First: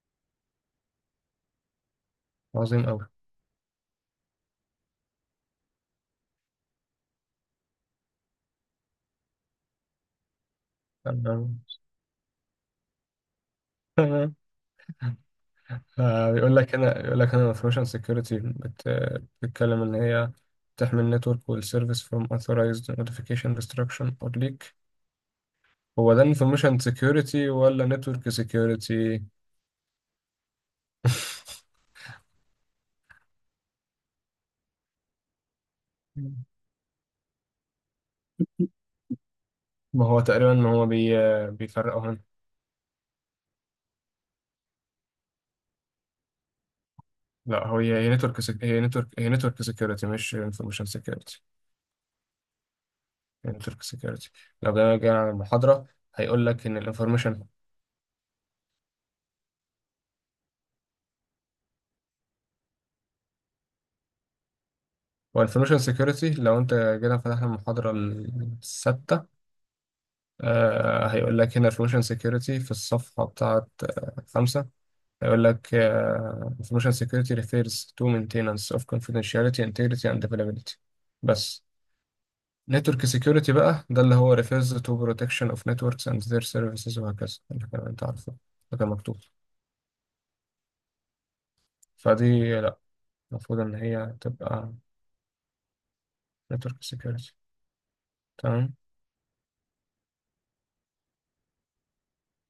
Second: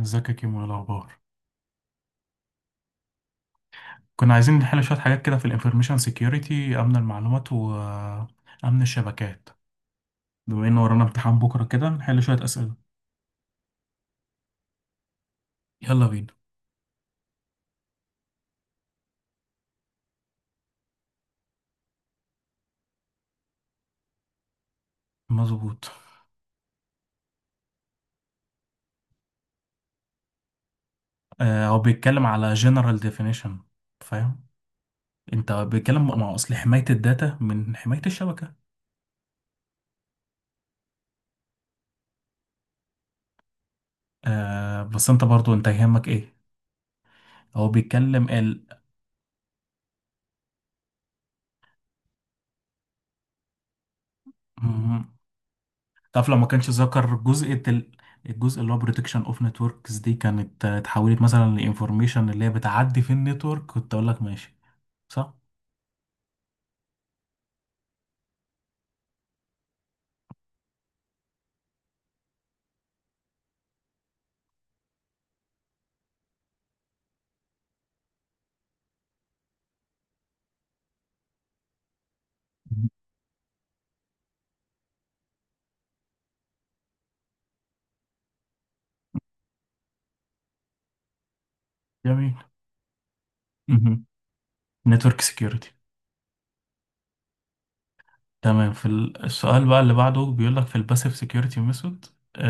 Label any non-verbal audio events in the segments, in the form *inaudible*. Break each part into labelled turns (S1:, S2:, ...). S1: ازيك يا كيمو؟ ايه الاخبار؟
S2: عظيم أوي.
S1: كنا عايزين نحل شويه حاجات كده في الانفورميشن سيكيورتي، امن المعلومات وامن الشبكات. بما ان ورانا امتحان
S2: تمام،
S1: بكره كده نحل شويه اسئله.
S2: تمام.
S1: يلا بينا.
S2: فبيقول لك هنا الانفورميشن سكيورتي بتتكلم إن هي تحمي النتورك والسيرفيس from authorized notification destruction or leak.
S1: مظبوط.
S2: هو ده انفورميشن سكيورتي ولا نتورك سكيورتي؟
S1: هو بيتكلم على جنرال ديفينيشن. فاهم؟ انت بيتكلم مع اصل حمايه الداتا من حمايه الشبكه.
S2: ما هو تقريبا ما هو بي... بيفرقوا هنا.
S1: آه، بس انت برضو انت يهمك ايه؟
S2: لا،
S1: هو
S2: هو هي
S1: بيتكلم
S2: نتورك سك... هي نتورك هي نتورك سكيورتي مش انفورميشن سكيورتي. هي نتورك سكيورتي.
S1: ال،
S2: لو جينا على المحاضرة
S1: تعرف لو ما
S2: هيقول لك
S1: كانش
S2: إن
S1: ذكر
S2: الانفورميشن
S1: جزء الجزء اللي هو بروتكشن اوف نتوركس، دي كانت اتحولت مثلا لانفورميشن اللي هي بتعدي في النتورك، كنت اقول لك ماشي. صح.
S2: والانفورميشن سيكيورتي. لو انت جينا فتحنا المحاضرة الستة، هيقول لك هنا انفورميشن سيكيورتي في الصفحة بتاعة خمسة. هيقول لك انفورميشن سيكيورتي refers to maintenance of confidentiality, integrity and availability، بس.
S1: مهم.
S2: نتورك سيكيورتي بقى ده اللي هو refers to protection of networks and their services، وهكذا اللي كان انت عارفه. ده كان مكتوب.
S1: جميل.
S2: فدي لا، المفروض ان هي تبقى
S1: نتورك سكيورتي.
S2: نتورك سيكيورتي.
S1: تمام.
S2: تمام.
S1: في السؤال بقى اللي بعده بيقول لك في الباسيف سكيورتي ميثود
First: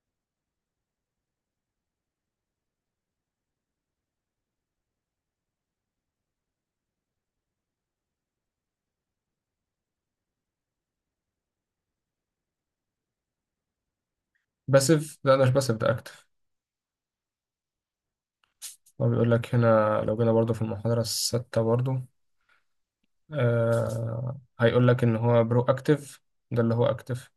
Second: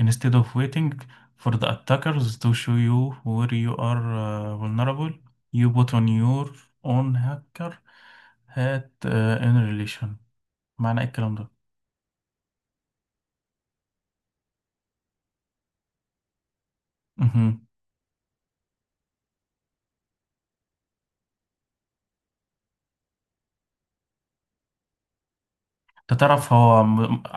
S1: instead of waiting for the attackers to show you where you are vulnerable, you put on your own hacker hat in relation. معنى ايه الكلام
S2: باسيف ده مش باسيف، ده اكتف.
S1: ده؟
S2: هو بيقول لك هنا لو جينا برضو في المحاضرة الستة برضو، هيقول لك إن هو برو
S1: انت
S2: أكتيف.
S1: تعرف
S2: ده اللي
S1: هو
S2: هو
S1: م...
S2: أكتيف.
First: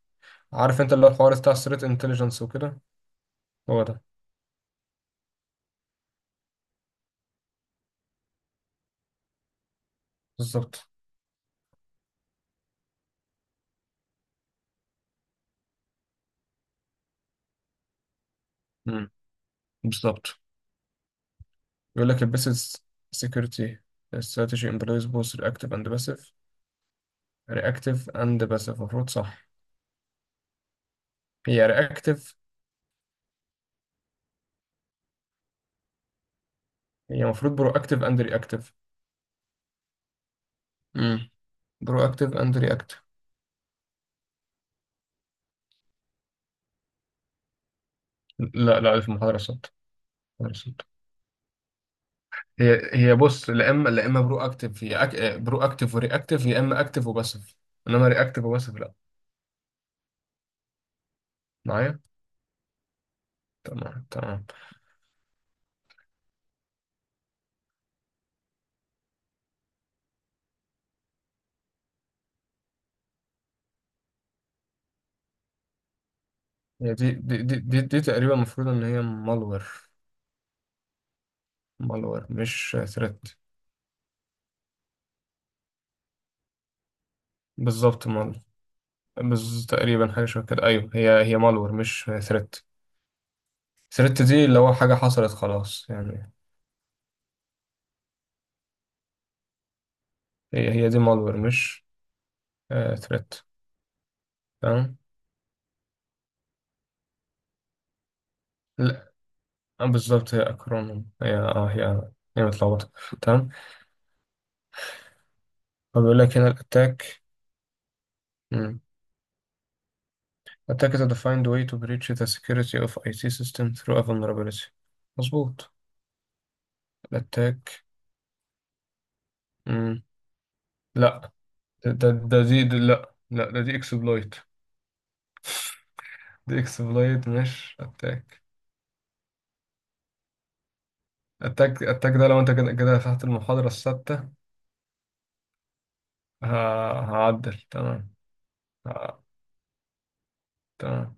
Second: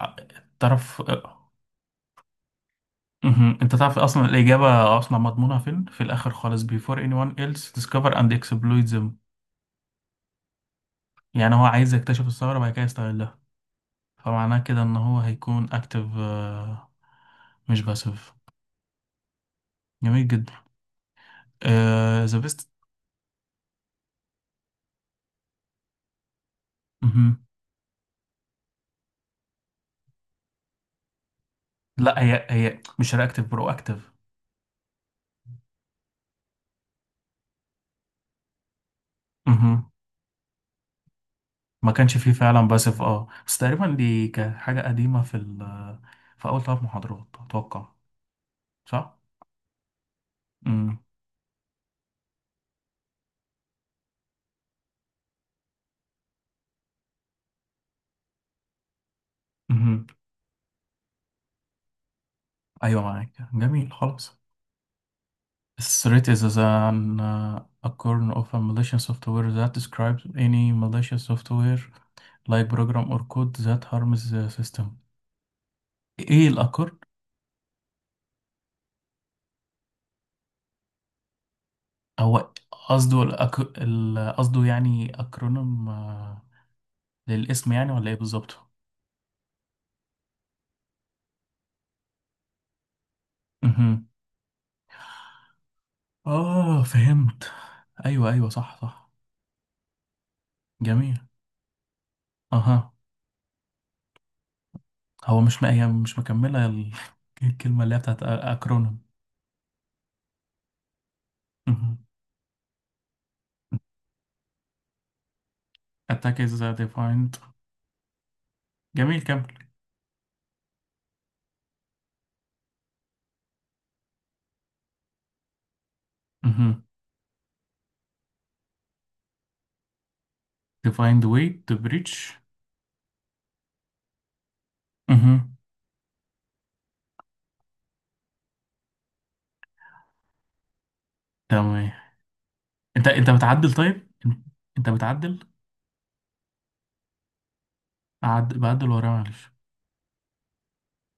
S2: عارف أنت
S1: تعرف.
S2: اللي هو الحوار بتاع ثريت انتليجنس وكده.
S1: مهم. انت
S2: هو
S1: تعرف
S2: ده
S1: اصلا الاجابه اصلا مضمونه فين؟ في الاخر خالص، before anyone else discover and exploit them.
S2: بالظبط.
S1: يعني هو عايز يكتشف الثغره بعد كده يستغلها، فمعناه كده ان هو هيكون اكتف مش باسف.
S2: مم.
S1: جميل
S2: بالظبط.
S1: جدا.
S2: بيقول لك
S1: ذا بيست.
S2: البيسز سيكيورتي استراتيجي امبلويز بوث رياكتيف اند باسيف. رياكتيف اند باسيف المفروض، صح؟ هي
S1: لا،
S2: رياكتيف،
S1: هي مش رياكتيف، برو اكتف.
S2: هي المفروض برو اكتيف اند رياكتيف. امم
S1: ما
S2: برو
S1: كانش فيه
S2: اكتيف اند
S1: فعلا باسف،
S2: رياكتيف.
S1: اه، بس تقريبا دي كانت حاجه قديمه في في اول ثلاث محاضرات اتوقع.
S2: لا لا، في
S1: صح.
S2: المحاضرة الصوت. هي بص، لا اما لا اما برو اكتف، برو اكتف وري اكتف، يا اما اكتف وباسف. انما ري اكتف وباسف لا.
S1: امم.
S2: معايا؟
S1: أيوة، معاك، جميل
S2: تمام،
S1: خلاص.
S2: تمام.
S1: Threat is as an a kernel of a malicious software that describes any malicious software like program or code that harms the system. إيه
S2: هي
S1: الأكر؟
S2: دي تقريبا المفروض ان هي مالور. مالور
S1: هو
S2: مش ثريت.
S1: قصده الأك... ال- قصده يعني أكرونيم، للاسم، يعني
S2: بالظبط.
S1: ولا إيه بالظبط؟
S2: تقريبا حاجه شبه كده، ايوه، هي مالور مش ثريت.
S1: مهم.
S2: ثريت دي اللي هو حاجه حصلت خلاص يعني.
S1: آه، فهمت. أيوة أيوة، صح صح.
S2: هي دي
S1: جميل.
S2: مالور مش
S1: أها.
S2: ثريت. تمام.
S1: هو مش م... هي مش مكملة ال- *laughs* الكلمة اللي هي بتاعت أكرونيم.
S2: لا، آه، بالظبط هي اكرونيم، هي اه
S1: مهم.
S2: هي هي متلخبطه. تمام. فبيقول لك
S1: Attack
S2: هنا
S1: is
S2: الاتاك.
S1: defined.
S2: مم.
S1: جميل، كمل.
S2: attackers defined way to breach the security of IT system through a vulnerability. مظبوط.
S1: مهم.
S2: الاتاك. مم.
S1: To find
S2: لا،
S1: way to
S2: ده ده
S1: bridge.
S2: ده دي ده لا. لا، ده دي اكسبلويت.
S1: مهم.
S2: *laughs* دي اكسبلويت مش اتاك. اتاك
S1: تمام.
S2: اتاك ده لو انت كده كده
S1: انت
S2: فتحت
S1: انت
S2: المحاضرة
S1: بتعدل؟ طيب.
S2: الثابتة.
S1: انت بتعدل.
S2: هعدل. تمام.
S1: بعدل وراه
S2: ه-
S1: معلش.
S2: تمام.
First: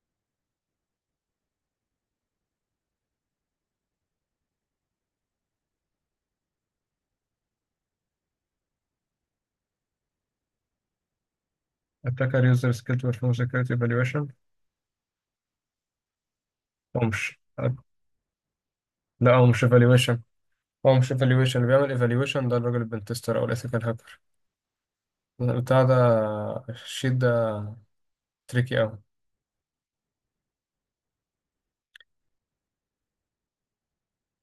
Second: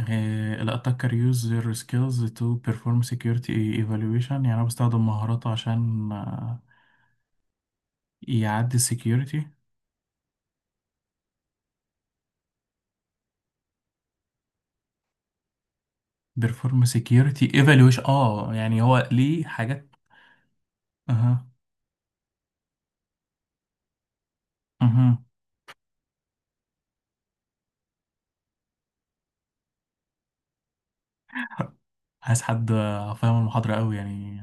S1: إيه... ال attacker use their skills to perform security evaluation. يعني انا بستخدم مهاراته عشان يعدي ال security.
S2: attacker user skill to perform security evaluation.
S1: Perform
S2: هو مش
S1: security evaluation، اه يعني هو
S2: لا
S1: ليه
S2: هو مش
S1: حاجات.
S2: evaluation. هو مش
S1: اها
S2: evaluation، اللي بيعمل evaluation ده الراجل البنتستر او الethical hacker
S1: اها.
S2: بتاع ده. الشيت ده تريكي أوي.
S1: عايز حد فاهم المحاضرة قوي، يعني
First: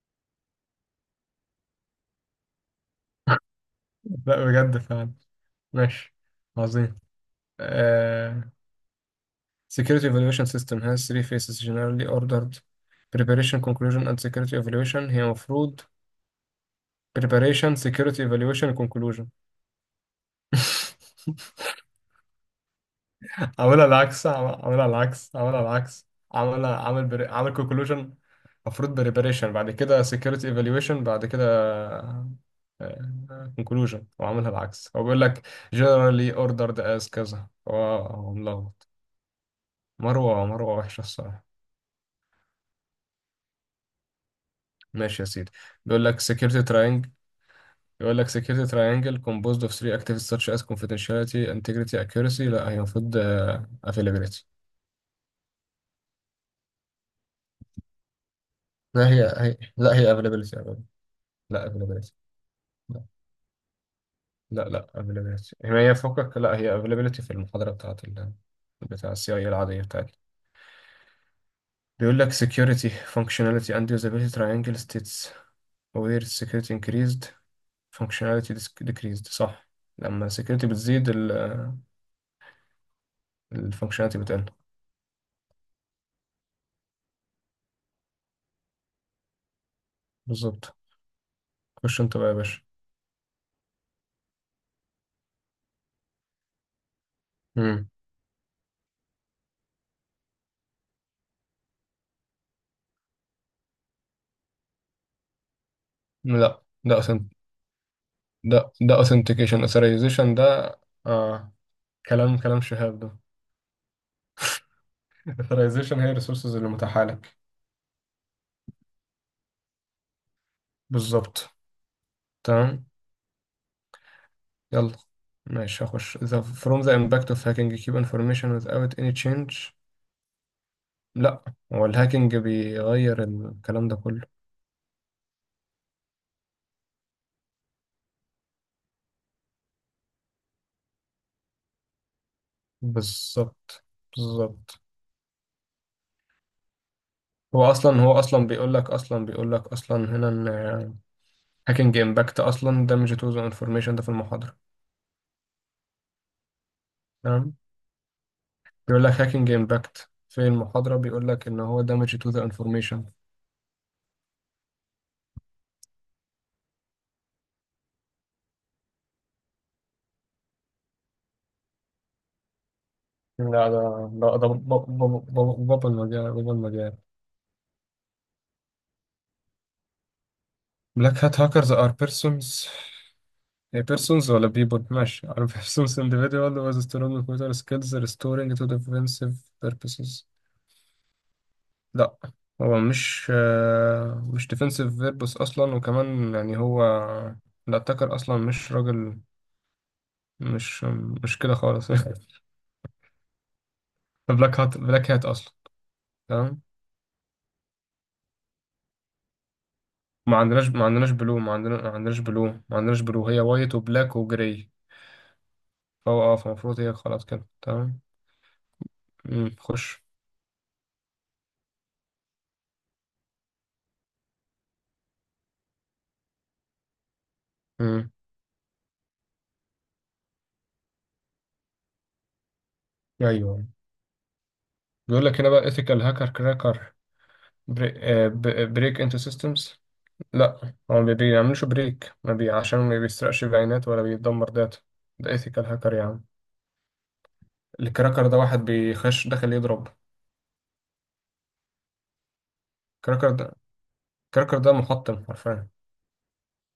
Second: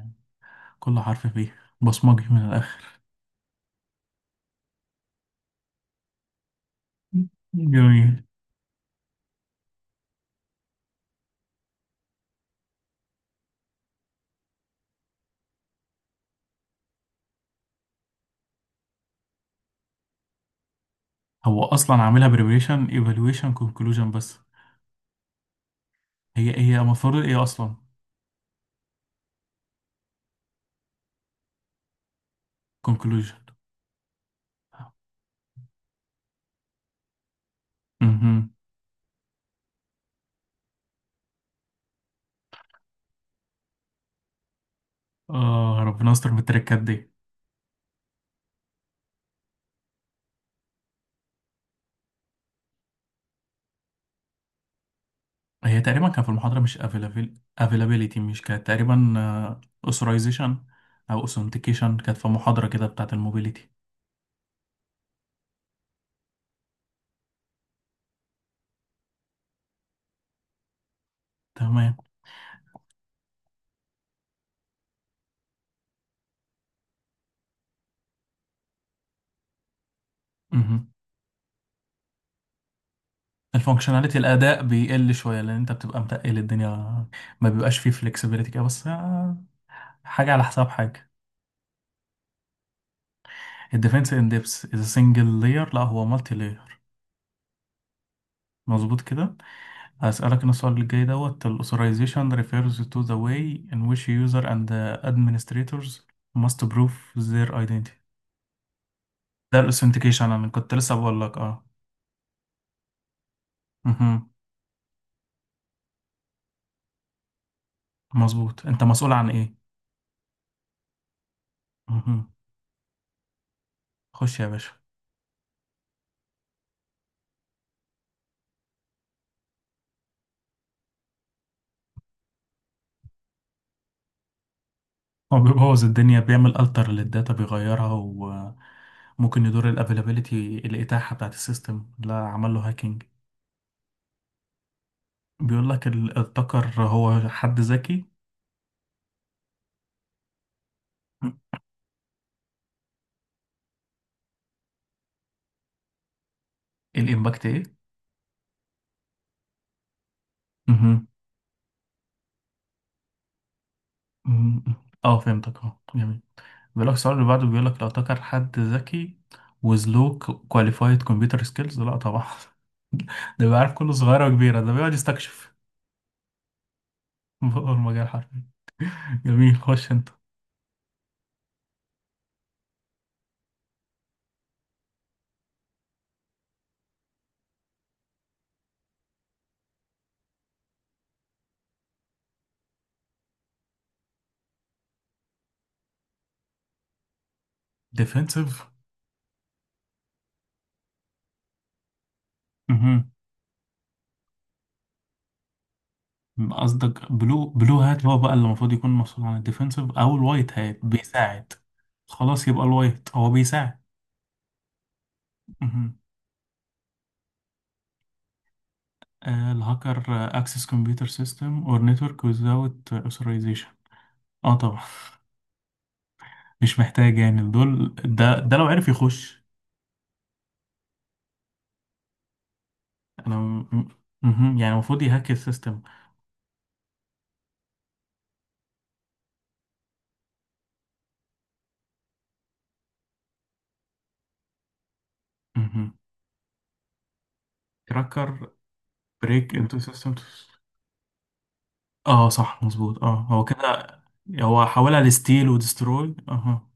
S1: كل حرف فيه، بصمجي من الاخر.
S2: لا، بجد فعلا. ماشي. عظيم.
S1: جميل.
S2: uh, security evaluation system has three phases generally ordered preparation conclusion and security evaluation. هي مفروض preparation security evaluation conclusion. *laughs*
S1: هو اصلا عاملها بريبريشن ايفالويشن كونكلوجن بس.
S2: عملها العكس، عملها العكس.
S1: هي هي المفروض ايه
S2: عمل
S1: اصلا؟
S2: كونكلوجن. المفروض بريباريشن، بعد كده سكيورتي ايفالويشن، بعد كده
S1: كونكلوجن.
S2: كونكلوجن، وعملها العكس. هو بيقول لك generally ordered as كذا. هو
S1: امم.
S2: ملخبط. مروة وحشة الصراحة. ماشي يا سيدي.
S1: اه،
S2: بيقول
S1: ربنا
S2: لك
S1: يستر
S2: security
S1: بالتركات دي.
S2: triangle. يقول لك security triangle composed of three activities such as confidentiality integrity accuracy. لا، هي المفروض آه، availability.
S1: هي تقريبا كان في المحاضره، مش افيلابيلتي مش كانت
S2: لا،
S1: تقريبا؟
S2: هي availability،
S1: اوثرايزيشن
S2: availability.
S1: او
S2: لا
S1: اوثنتيكيشن
S2: availability.
S1: كانت في محاضره كده بتاعت الموبيليتي.
S2: لا لا، availability، هي فوقك، لا، هي availability في المحاضرة بتاعت ال... بتاع السي اي العادية بتاعتي.
S1: تمام.
S2: بيقول لك security functionality and usability triangle states where security increased functionality decreased، صح. لما security
S1: امم.
S2: بتزيد ال
S1: الفانكشناليتي،
S2: functionality بتقل.
S1: الاداء بيقل شويه لان انت بتبقى متقل الدنيا، ما بيبقاش فيه فلكسبيليتي كده، بس حاجه على حساب
S2: بالظبط.
S1: حاجه.
S2: خش انت بقى يا باشا.
S1: الديفنس ان ديبس از سنجل لاير؟ لا، هو مالتي لاير.
S2: مم.
S1: مظبوط كده. هسألك أنا السؤال اللي جاي دوت. ال authorization refers to the way in which user and the administrators must
S2: لا،
S1: prove
S2: ده أثن...
S1: their identity.
S2: ده ده
S1: ده
S2: authentication،
S1: ال authentication،
S2: authorization
S1: أنا كنت
S2: ده.
S1: لسه بقول لك
S2: آه.
S1: اه.
S2: كلام شهاب ده.
S1: مهم.
S2: *laughs* authorization هي الريسورسز اللي متاحة لك.
S1: مظبوط. أنت مسؤول عن إيه.
S2: بالظبط.
S1: مهم.
S2: تمام.
S1: خش يا باشا.
S2: يلا. ماشي، هخش. the from the impact of hacking keep information without any change. لا، هو الهاكينج بيغير الكلام ده كله.
S1: هو بيبوظ الدنيا، بيعمل alter للداتا، بيغيرها، وممكن يدور ال availability، الإتاحة بتاعت السيستم، لا عمل له هاكينج.
S2: بالظبط، بالظبط.
S1: بيقول لك التقر هو حد
S2: هو اصلا
S1: ذكي.
S2: هو اصلا بيقول لك اصلا بيقول لك اصلا هنا ان هاكينج امباكت اصلا damage to the information ده في المحاضرة.
S1: الإمباكت
S2: تمام.
S1: إيه؟
S2: بيقول لك هاكينج امباكت في المحاضرة،
S1: مهم.
S2: بيقول لك ان هو damage to the information.
S1: مم. اه، فهمتك، اه جميل. بيقول لك السؤال اللي بعده، بيقول لك لو تكر حد ذكي with low qualified computer skills، لا طبعا. *laughs* ده
S2: لا،
S1: بيعرف كله
S2: ده
S1: صغيرة
S2: ده
S1: وكبيرة، ده بيقعد
S2: ده
S1: يستكشف.
S2: بابل مجال، بابل مجال.
S1: *laughs* هو المجال حرفيا. جميل، خش انت.
S2: Black hat hackers are persons، بيرسونز ولا بيبول، ماشي على بيرسونز، individual with strong motor *laughs* skills restoring to defensive purposes. لا، هو مش مش defensive purpose أصلا، وكمان يعني هو الأتاكر أصلا
S1: Defensive.
S2: مش راجل. مش مش كده خالص. *laughs*
S1: مهم.
S2: بلاك هات أصلا. تمام.
S1: قصدك بلو؟ بلو هات هو بقى اللي المفروض يكون مسؤول عن الديفنسيف، او
S2: ما
S1: الوايت
S2: عندناش
S1: هات
S2: ما عندناش بلو
S1: بيساعد.
S2: ما عندنا ما عندناش بلو
S1: خلاص، يبقى
S2: ما عندناش
S1: الوايت
S2: بلو،
S1: هو
S2: هي وايت
S1: بيساعد.
S2: وبلاك وجراي.
S1: مهم.
S2: فهو اه فالمفروض هي خلاص كده. تمام. مم.
S1: آه
S2: خش.
S1: الهاكر. اكسس كمبيوتر سيستم اور نتورك without authorization، اه طبعا، مش محتاج يعني. دول
S2: مم.
S1: ده لو عرف يخش. انا
S2: ايوه.
S1: م- مهم. يعني المفروض
S2: بيقول
S1: يهاك
S2: لك هنا بقى
S1: السيستم.
S2: ethical hacker cracker، بري... بريك انتو سيستمز. لا، هو ما بيعملوش بريك، ما بي... عشان ما بيسرقش بيانات ولا بيدمر داتا. ده ايثيكال
S1: مهم.
S2: هاكر يا عم. الكراكر ده
S1: كراكر،
S2: واحد بيخش داخل
S1: بريك انتو
S2: يضرب.
S1: سيستم، اه صح مظبوط، اه
S2: كراكر
S1: هو
S2: ده
S1: كده.
S2: كراكر
S1: هو
S2: ده
S1: حاولها
S2: محطم
S1: لستيل
S2: حرفيا.
S1: ودستروي. اها.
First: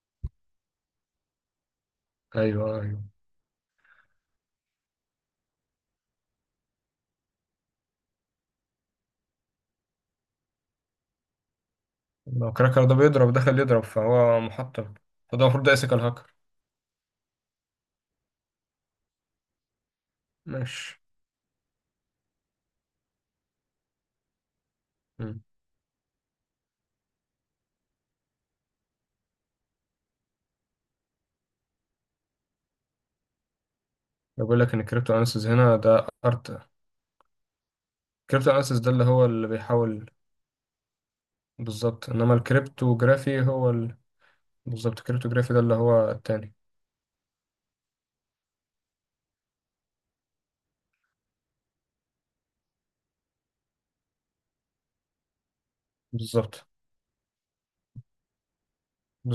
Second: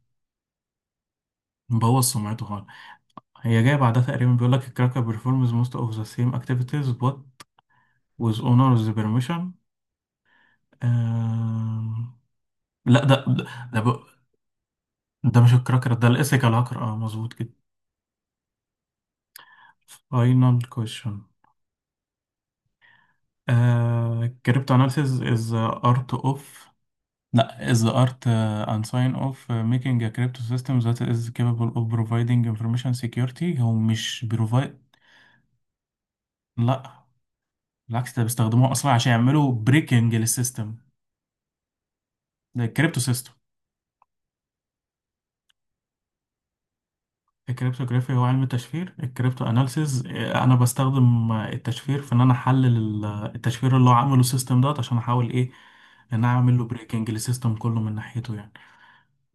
S1: مبوظ سمعته خالص.
S2: ايوه، ايوه.
S1: هي جايه بعدها تقريبا، بيقول لك الكراكر بيرفورمز موست اوف ذا سيم اكتيفيتيز بوت ويز اونرز بيرميشن.
S2: لو كراكر ده
S1: لا، ده
S2: بيضرب
S1: ده
S2: داخل
S1: ده,
S2: يضرب
S1: ب...
S2: فهو محطم.
S1: ده
S2: فده
S1: مش
S2: المفروض ده
S1: الكراكر،
S2: ايثيكال
S1: ده
S2: هاكر.
S1: الايثيكال هاكر، اه مظبوط كده. فاينل
S2: ماشي.
S1: كويشن. Cryptanalysis
S2: مم.
S1: is the art of, no, is the art and sign of making a crypto system that is capable of providing information security. هو مش
S2: بقول لك
S1: بيروفايد،
S2: ان الكريبتو اناليسيس هنا ده ارت.
S1: لا بالعكس، ده
S2: الكريبتو
S1: بيستخدموه
S2: اناليسيس ده
S1: اصلا
S2: اللي
S1: عشان
S2: هو اللي
S1: يعملوا
S2: بيحاول.
S1: بريكنج للسيستم.
S2: بالظبط، انما
S1: ده
S2: الكريبتو
S1: الكريبتو سيستم.
S2: جرافي هو ال... بالظبط، الكريبتو جرافي ده اللي هو التاني.
S1: الكريبتوغرافي هو علم التشفير. الكريبتو اناليسيز، انا بستخدم التشفير في ان انا احلل ال- التشفير اللي هو عامله السيستم دوت، عشان احاول ايه؟ ان انا اعمل له
S2: بالظبط،
S1: بريكنج للسيستم كله من ناحيته يعني.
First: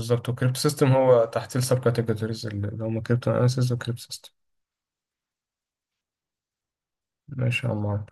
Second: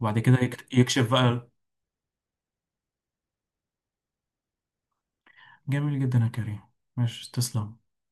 S1: وبعد كده
S2: والكريبتو سيستم
S1: يكشف
S2: هو
S1: بقى.
S2: تحت السب كاتيجوريز اللي هم كريبتو اناليسيز وكريبتو سيستم.
S1: جميل جدا يا كريم. ماشي،
S2: ماشي يا
S1: تسلم.
S2: عم.